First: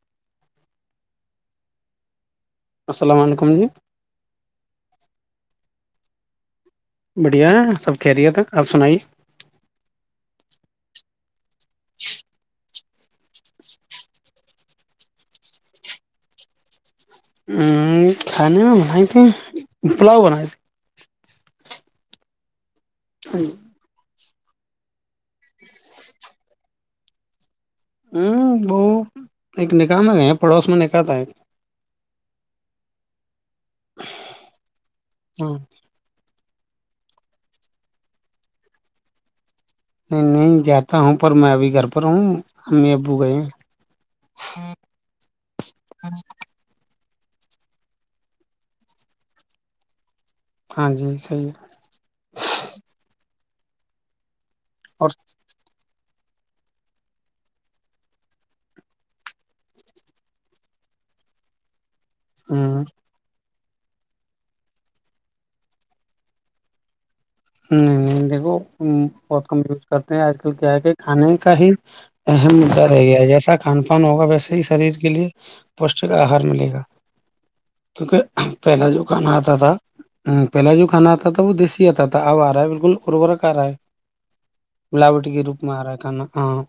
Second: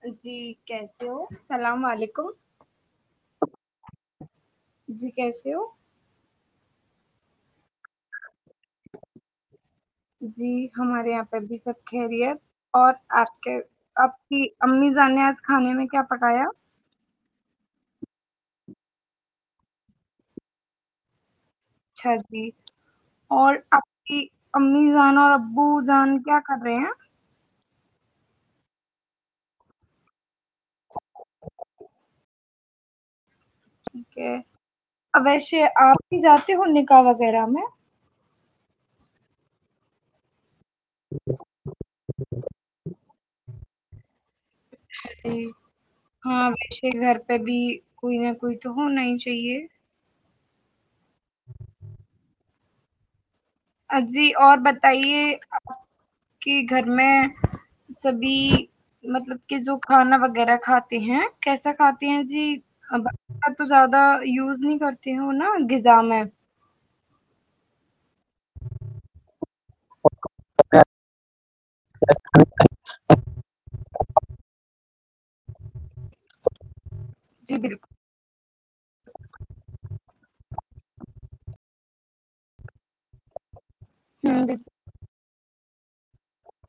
ہ [inaudible] جی کیسے ہو اللام و علیکم السلام علیکم جی جی کیسے ہو بڑھیا ہے سب خیریت آپ سنائی جی ہمارے یہپ ب سب کہہ رہی ہے اور آپ کے آپ کی امیزا نے آج کھانے میں کیا پکایا ہ کھانے میں بنائی تھی پلاؤ بنائے تے اچھا جی تھی اور آپ کی امی زان اور ابو جان کیا کر رہے ہیں ہ وہ ایک نکحئے پڑوس میں نکاح تھا ایک [unintelligible] ہاں ویسے آپ ہی ج ک ہ نکا وغیرہ میں نہیں نہیں جاتا ہوں پر میں ابھی گھر پر ہوں امی ابو گئے ہیں جی ہاں پ گھر پہ بھی کوئی نہ کوئی تو ہونا ہی چاہیے ہاں جی صحیح ہے [inaudible] ا جی اور اور بتائیے کہ گھر میں سبھی مطلب کہ جو کھانا وغیرہ کھاتے ہیں کیسا کھاتے ت جی ہمم، [unintelligible] تو زیادہ یوز نہیں کرتی ہ نا غذا میں ہوں دیک بہت کم یوز کرتے ہیں آج کل کیا ہے کہ کھانے کا ہی اہم مدا رہ گیا ہے جیسا کھان فن ہوگا ویسے ہی شریر کے لیے پوشٹک آہار ملے گا جی بالکل کیونکہ پہلا جو کھانا آتا تھا پہلا جو کھانا آتا تھا وہ دیسی آتا تھا ت آوارا ہے بالکل اربور کر رہا ہے ہوں بالکل بلاوٹی کے روپ میں آ رہا کانا ہاں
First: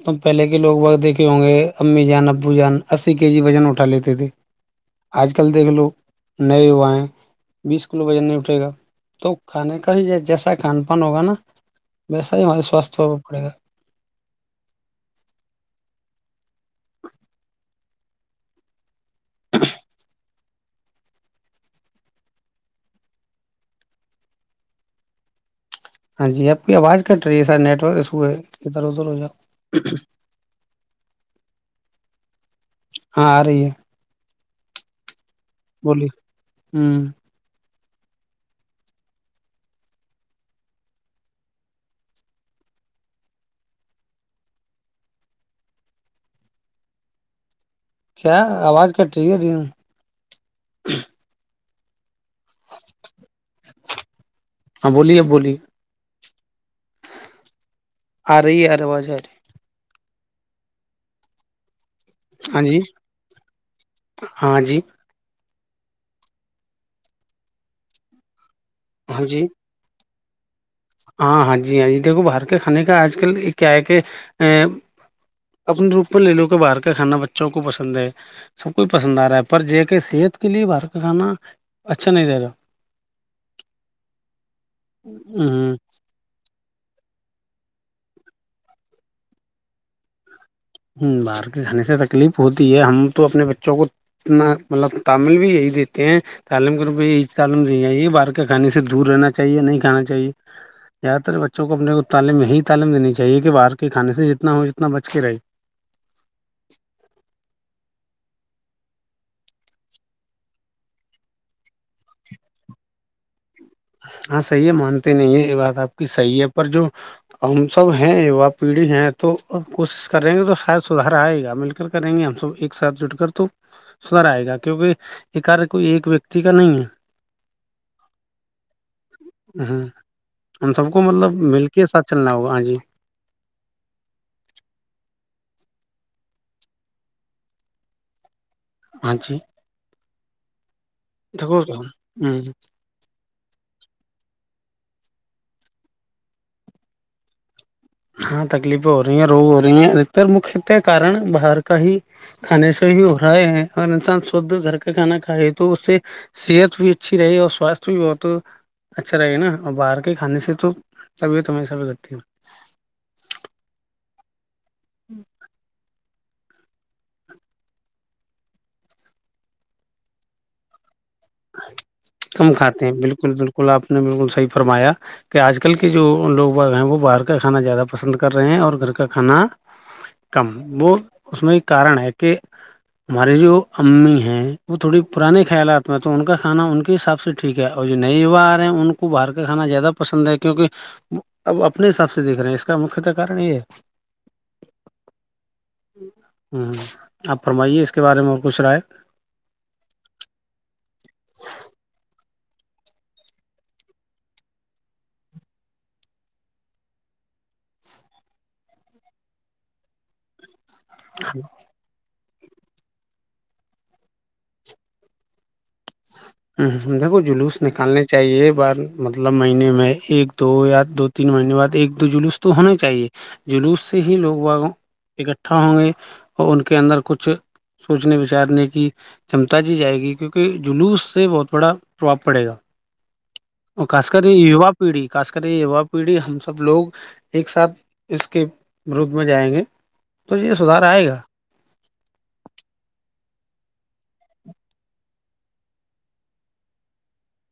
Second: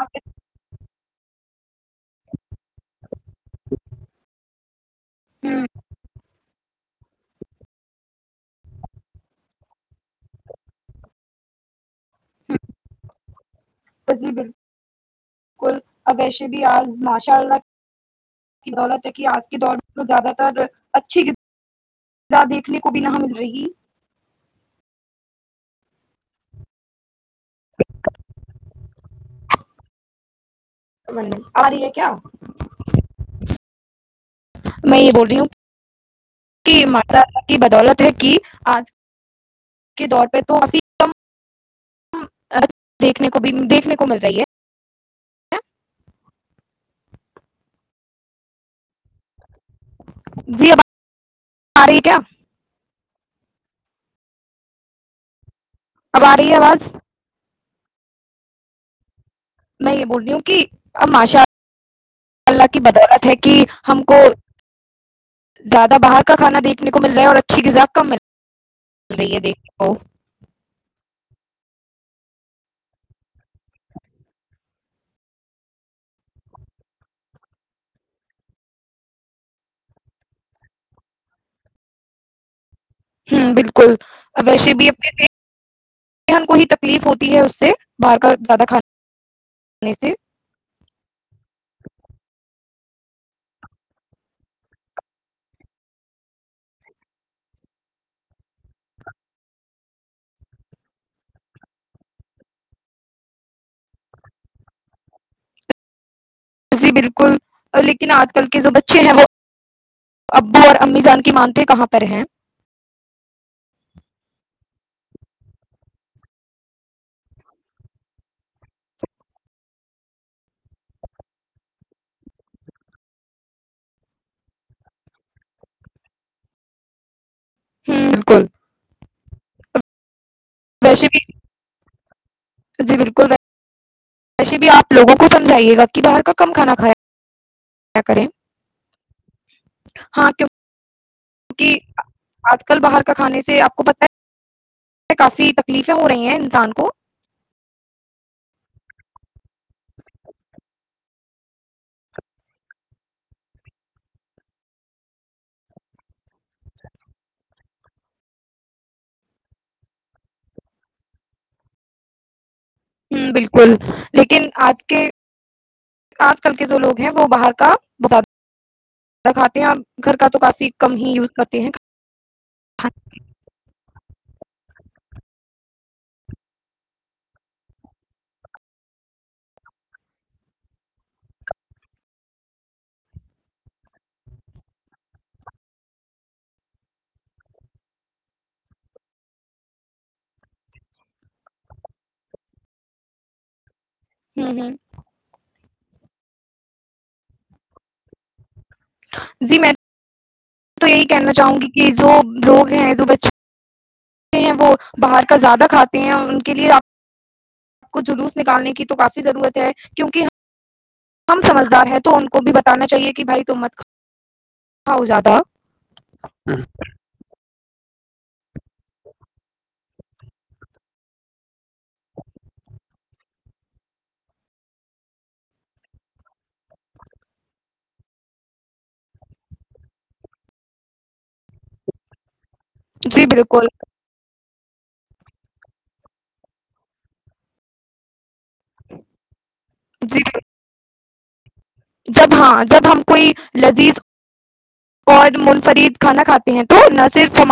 آپ تم پہلے کے لوگ وقت دیکھ ہوں گے امی جان ابو جان اسی کے جی وزن اٹھا لیتے تھے آج کل ہوں دیکھ لو نئے ہوائے بیس کلو وجن نہیں اٹھے گا تو کھانے کا ہی جیسا کھان پان ہوگا نا ویسا ہی ہمارے سواستھ ہوا پڑے گا ہوں جی بالکل اب ویسے بھی آج ماشاء اللہ کی دولت کہ آج کے دور زیادہ اچھیغ دیکھنے کو بھی نہ مل رہی ہاں جی آپ کو کی آواز ک ٹری سار نیٹورک اسسوئے ادھر ادھر ہو جا ا آ رہی ہے کیا ہاں آ رہی ہے میں یہ بول رہی ہوں بولیے کہ ما ہوں کی بدولت کہ آج کے دور پہ تو کافی ک دیکھنے کو بھی دیکھنے کو مل رہی ہے کیا آواز کٹ رہی ہے ریم جی آ رہ کیاا ج ہاں بولیے اب بولیے اب آ رہی ہے آواز آ رہے ہی ارے واز آ رہی میں یہ بول رہی ہوں کہ اب ماشاء اللہ رہی کی ہے بدولت ہے کہ ہم کو ہاں جی ہاں جی زیادہ باہر کا کھانا دیکھنے کو مل رہا ہے اور اچھی غذا کم مل ہے چ ہاں رہی ہے جی دیکھ ہو ہاں ہاں جی ہاں جی دیکھو باہر کے کھانے کا آج کل کیا ہے کہ ا اپنے روپ میں لے لو کہ باہر کا کھانا بچوں کو پسند ہے سب کوئی پسند آ رہا ہے پر ج کہ صحت کے لیے باہر کا کھانا اچھا نہیں رہ رہا ہ بالکل ا ویسے بھی اپنے ہ ہ ذہن کو ہی تکلیف ہوتی ہے اس سے باہر کا زیادہ کھانا کھے سے ہ باہر کے کھانے سے تکلیف ہوتی ہے ہم تو اپنے بچوں کو اتنا مطلب تعمل بھی یہی دیتے ہیں تعلیم کے روپ میں یہی تعلیم دینی چاہیے باہر کے کھانے سے دور رہنا چاہیے نہیں کھانا چاہےیادہ تر بچوں کو اپنے کو تعلیم یہی تعلیم دینی چاہیے کہ باہر کے کھانے سے جتنا ہو جتنا بچ کے رہے جی بالکل لیکن آجل کل کے جو بچے ہیں وہ ابو اور امی جان کی مانتے کہاں پر ہیں ہاں صحیح ہے مانتے نہیں ہیں یہ بات آپ کی صحیح ہے پر جو ہم سب ہیں یوا پیڑھی ہیں تو کوشش کر رہیں گے تو شاید سدھر آئے گا مل کر کریں گے ہم سب ایک ساتھ جٹ کر تو سدھر آئے گا کیونکہ یہ کار کوئی ایک ویکتی کا نہیں ہے ہ بالکل ہاں ہم سب کو ویسے بھی مطلب مل کے ساتھ چلنا ہوگا ہاں جی بالکل ویسے بھی آپ لوگوں کو سمجھائیے گا کہ باہر کا کم کھانا کھائے کیا کریں ہاں جی ہاں تو [unintelligible] دیکھو ک ہ آج کل باہر کا کھانے [unintelligible] سے آپ کو پت کافی تکلیفیں ہو رہی ہیں انسان کو [unintelligible] ہاں تکلیفیں ہو رہی ہیں روگ ہو رہی ہیں اتر مکھت کارن باہر کا ہی کھانے سے ہی ہو رہا ہے اور انسان شھ گھر کا کھانا کھائے تو اس سے صحت بھی اچھی رہے اور سواستھ بھی بہت اچھا رہے نا اور باہر کے کھانے سے تو طبیعت ہمیشہ بھی گتی ہوں بالکل لیکن آج اس کے [unintelligible] آج کل کے جو لوگ ہیں وہ باہر کا ب دکھاتے ہیں گھر کا تو کافی کم ہی یز [unintelligible] کم کھاتے ہیں بالکل بالکل آپ نے بالکل صحیح فرمایا کہ آج کل کے جو لوگ ہیں وہ باہر کا کھانا زیادہ پسند کر رہے ہیں اور گھر کا کھانا کم وہ اس میں ایک کارن ہے کہ ہماری جو امی ہے وہ تھوڑی پرانے خیالات میں تو ان کا کھا ان کے حساب سے ٹھیک ہے اور جو نئے یوا آ رہے ہیں ان کو باہر کا کھانا زیادہ پسند ہے کیونکہ اب اپنے حساب سے دیکھ رہے ہیں اس کا مکت کن یہ ہے ہوں ہ ہوں آپ فرمائیے اس کے بارے میں اور کچھ رائے جی میں میں تو یہی کہنا چاہوں گی کہ جو لوگ ہیں جو بچے ہیں وہ باہر کا زیادہ کھاتے ہیں ان کے لیےپ آپ کو جلوس نکالنے کی تو کافی ضرورت ہے کیونکہ ہم سمجھدار ہیں تو ان کو بھی بتانا چاہیے کہ بھائی ت مت ہو جاتا [unintelligible] ہ دیکھو جلوس نکالنے چاہیے بار مطلب مہینے میں ایک دو یا دو تین مہینے بعد ایک دو جلوس تو ہونا چاہیے جلوس سے ہی لوگ وہ اکٹھا ہوں گے اور ان کے اندر کچھ سوچنے بچارنے کی چمتا جی جائے گی کیونکہ جلوس اس سے بہت بڑا پرابپ پڑے گا جی بالکل ا خاص کر یوا پیڑھی خاص کر یہ یوا پیڑھی ہم سب لوگ ایک ساتھ اس کے مرود میں جائیں گے جی تو یہ سدار آئے گا جب ہاں جب ہم کوئی لذیذ اور منفرد کھانا کھاتے ہیں تو نہ صرف ہم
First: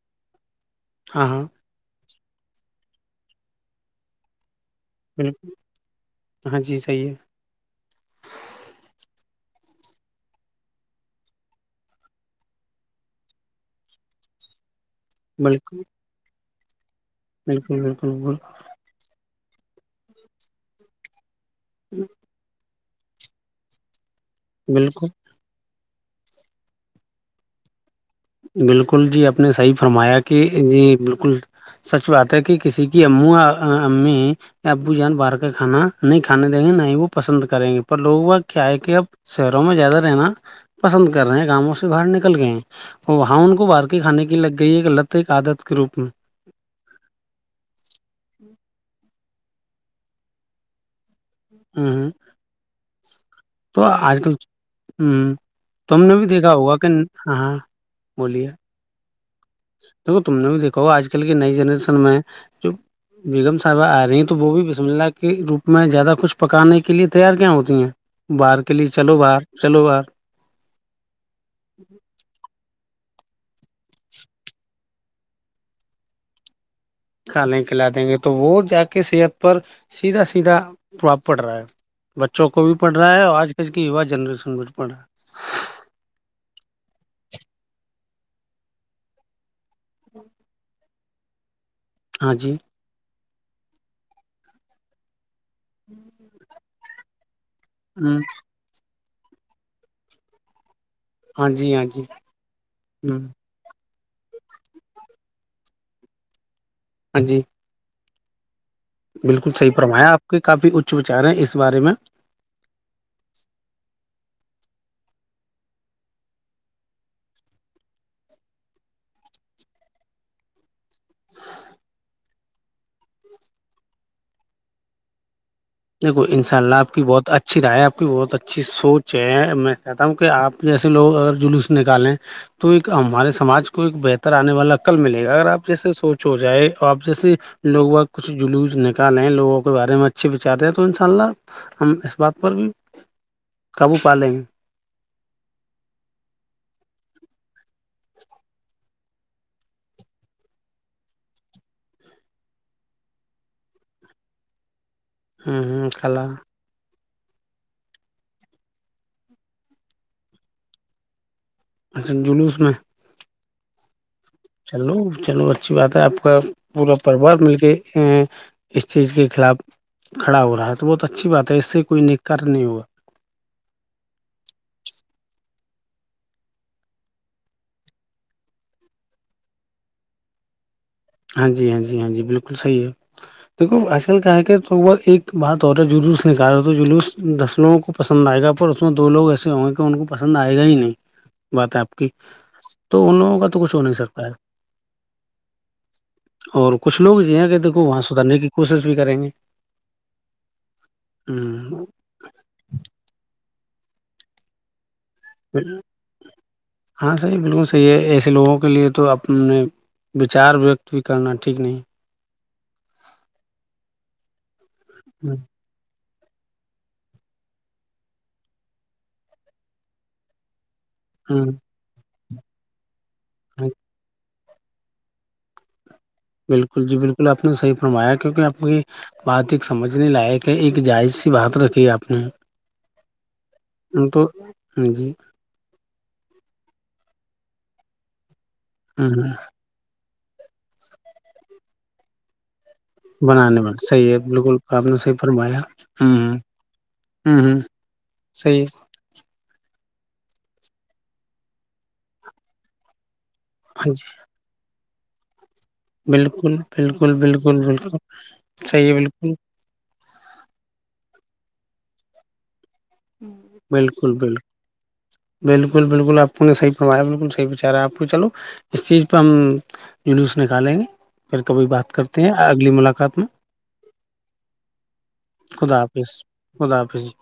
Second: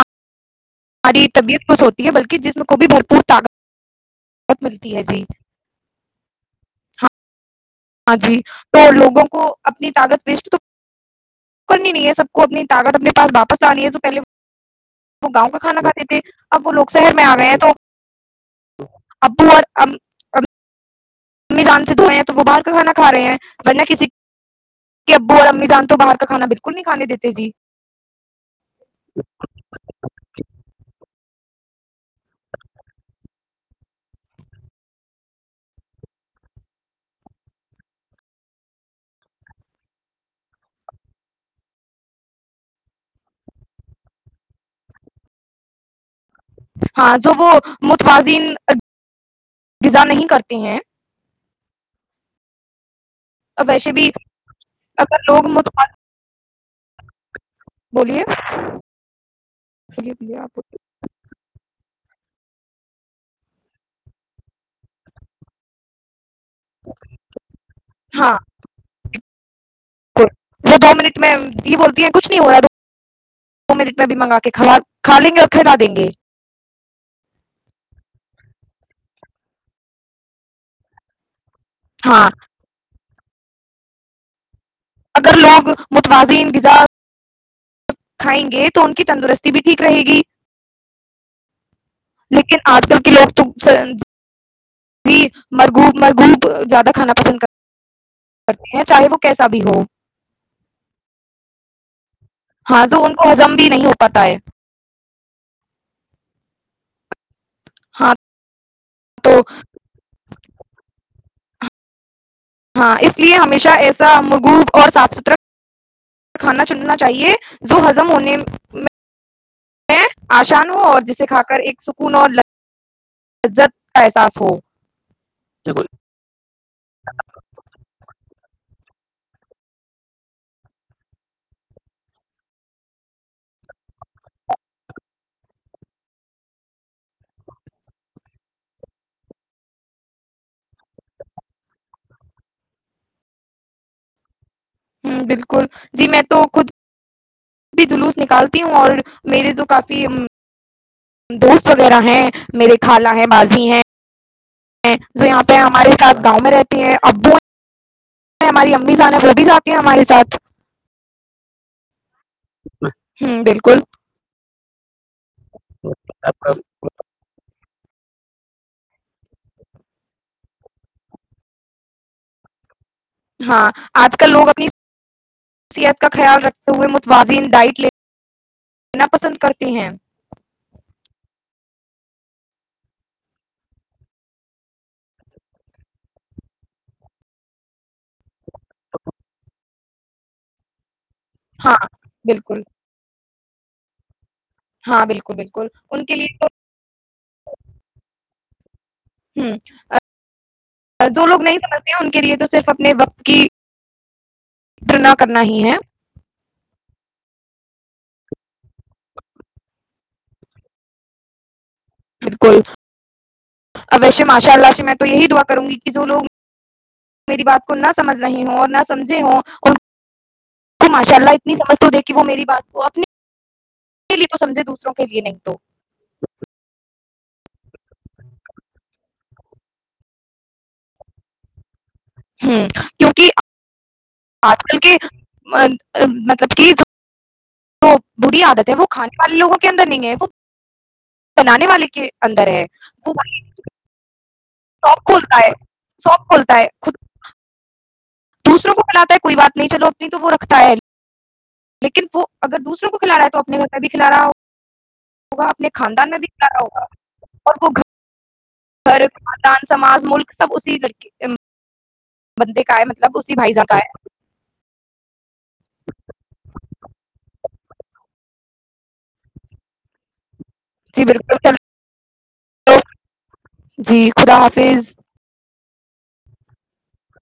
ہاں ہماری ہاں طبیعت ب س ہوتی بلکہ جسم کو بھی بھرپور طاقت ملتی ہے جی بالکل ہاں جی صحیح ہے ہاں جی تو لوگوں کو اپنی طاقت ویسٹ تو کرنی نہیں ہے سب کو اپنی طاقت اپنے پاس واپس آنی ہے تو پہلے وہ گاؤں کا کھانا کھاتے تھے آپ ل بالکل بالکل بالکل اب [unintelligible] امی جان سے دھوئے ہیں تو وہ باہر کا کھانا کھ رہے ہیں ورنہ کسی بالکل کہبو ر امی سان [unintelligible] تو باہر کا کھانا بالکل نہیں کانے دیتے جی بالکل جی آپ نے صی فرمایا کہ ج بالکل سچ بات ہے کہ کسی کی امو امی یا ابو جان باہر کا کھانا نہیں کھانے دیں گے نہ ہی وہ پسند کریں گے پر لوگ وہ کیا ہے کہ اب شہروں میں زیادہ رہنا پسند کر رہے گاؤوں سے باہر نکل گئے وہ ہاں ان کو بارکی کھانے کی لگ گئی ہے ایک لط ایک آدت کے روپ میں ہاں جو وہ متوازن انتظا نہیں کرتے ہیں ہوں ہاں اور تو ویسے بھی آج کل اگر ہ لوگ متوازن تم نے بھی دیکھا ہوگا کہ ہاں ہاں بولیے بولیے دیکھو بولیے تم نے آپ بھی دھاو آج کل کی نئی جنرشن میں جو بیگم صاحبہ آ رہی ہیں تو وہ بھی بسملہ کے روپ میں زیادہ کچھ پکانے کے لیے تیار کیا ہوتی ہیں بولیے ہاں باہر کے لیے چلو باہر چلو باہر وہ دو منٹ میں یہ بولتی ہیں کچھ نہیں ہو رہا تو دو منٹ میں بھی منگا کے کھا لیں گے اور کھلاا دیں گے کھانے کھلا دیں گے تو وہ جا کے صحت پر سیدھا سیدھا پربھاب پڑ رہا ہے ہاں بچوں کو بھی پڑھا رہا آج کل کییو جنریشن بڑ اگر لوگ متوازن کھائیں گے تو ان کی تندرستی ت بھی ٹھیک رہے گی ہے ہاں جی لیکن آج کل کے لی ج مرگو مرگو جات کانا پسند ہ کرتے ہیں چائے ب کیسا بھی ہو ہاں جی ہاں جی ہاں تو ہ ان کو ہزم بھی نہیں ہوتا پت ہے ہاں جی ہاں تو بالکل صح پررما ہے آپ کے کافی اچ وچار ہیں اس بارے میں ہاں اس لیے ہمیشہ ایسا مغوب اور صاف ستھرا کھانا چننا چاہیے جو ہضم ہونے میں آسان ہو اور جسے کھ کر ایک سکون اور عزت کا احساس ہو دیکھو انشاء اللہ بہت اچھی رائے ہے آ کی بہت بہت اچھی سوچ ہے میں کہتا ہوں کہ آپ جیسے لوگ اگر جلوس نکالیں تو ایک ہمارے سماج کو ایک بہتر آنے والاقل ملے گا اگر آپ جیسے سوچ ہو جائے آپ جیسے لوگ ب کچھ جلوس نکالیں لوگوں کے بارے میں اچھے چاہتے ہیں تو ان شاء اللہ ہم اس بات پر بھی قابو پا لیں گے ہ بالکل جی میں تو خود بھی جلوس نکالتی ہوں اور میرے جو کافی دوست وغیرہ ہیں میرے خالہ ہیں بازی ہیں ہیں جو یہاں پہ ہ ہمارے ساتھ کلا گاؤں میں رہتی ہیں ابو [unintelligible] ہماری امی سان ہے وہ بھی جاتی ہیں ہمارے ساتھ اچھا جلوس میں کل چلو چلو اچھی بات ہے آپ کا پورا پروار مل کے اس چیز کے خلاف کھڑا ہو رہا ہے تو بہت اچھی بات ہے اس سے کوئی نکار نہیں ہوا ہاں آج کل لوگ اپنیصحت کا خیال رکھتے ہوئے متوازن ڈائٹ لینا پسند کرتے ہیں ہاں جی ہاں جی ہاں جی بالکل صحی ہے دیک آج کل کیا ہے کہ ایک بات ہو رہا ہے جلوس ن کہال رہا تو جلوس دس لووں کو پسند آئے گا اور اس میں دو لوگ ایسے ہوں گے ان کو پسند آئے گا ہی نہیں بات ہاں ہے آپ کی بالکل تو ان لوگوں کا تو کچھ ہو نہیں سکتا ہے ہاں بالکل بالکل ان کے لیے تو اور کچھ لوگ یہ ہیں کہ دیکھو وہاں سدارنے کی ک [unintelligible] ہ جو لوگ نہیں ہ سمجھتے ہیں ان کے لیے تو صرف اپنے وقت کی تنا کرنا ہی ہے تو یہ ایسے لوگوں کے لیے تو اپنے وچار ویکت بھی کرنا ٹھیک نہیں کوول اب ویسے ماشاء اللہ سے میں تو یہی دعا کروں گی کہ جو لگ میری بات کو نہ سمجھ رہی ہوں اور نہ سمجھے ہوں اور تو ماشاء اللہ ہ ات سمجھ دیک کہ وہ میری بات کو اپنی تو سمجھے دوسروں کے لیے نہیں تو بالکل جی بالکل آپ نے صحیح فرمایا کیونکہ آپ کی بات ایک سمجھنے لائق ہے ایک جائز سی بات رکھی آپ نے ہوں کیونکہ تو آج کل کے جی ا مطلب کہ تو بری عادت وہ ہ کھانے والے لووں کے اندر نہیں ہے وہ بنانے والے کے اندر ہے وہ بھائی بنانے میں صحیح ہے بالکل آپ نے شاپ سےح کھولتا ہے فرمایا ہ شاپ کھولتا ہے خود ہ ہ ہ دوسروں کو بلاتا ہے کوئی بات نہیں چلو نہیں تو وہ رکھتا ہے لیکن وہ اگر دوسروں کو کھلا رہا ہے تو آپ کبھی ہاں جی کھلا رہا ہو ہوگا آپ نے خاندان میں بھی بالکل کنارا ہوگا بالکل اور بالکل وہ بالکل صحیح ہے گھر بالکل خاندان سماج ملک سب اسی کر کے ا [inaudible] بند کا مطلب اسی بائی جا کا ہے بالکل بالکل بالکل بالکل آپ کو نے صح فوایا بالکل صحیح بچارا آپ کو چلو اس چیز پہ ہم نکالیں گے جی بالکل پھر کبھی چلو بات کرتے ہیں اگلی ملاقات میں جی خدا حافظ خدا حافظ خدا حافظ [inaudible]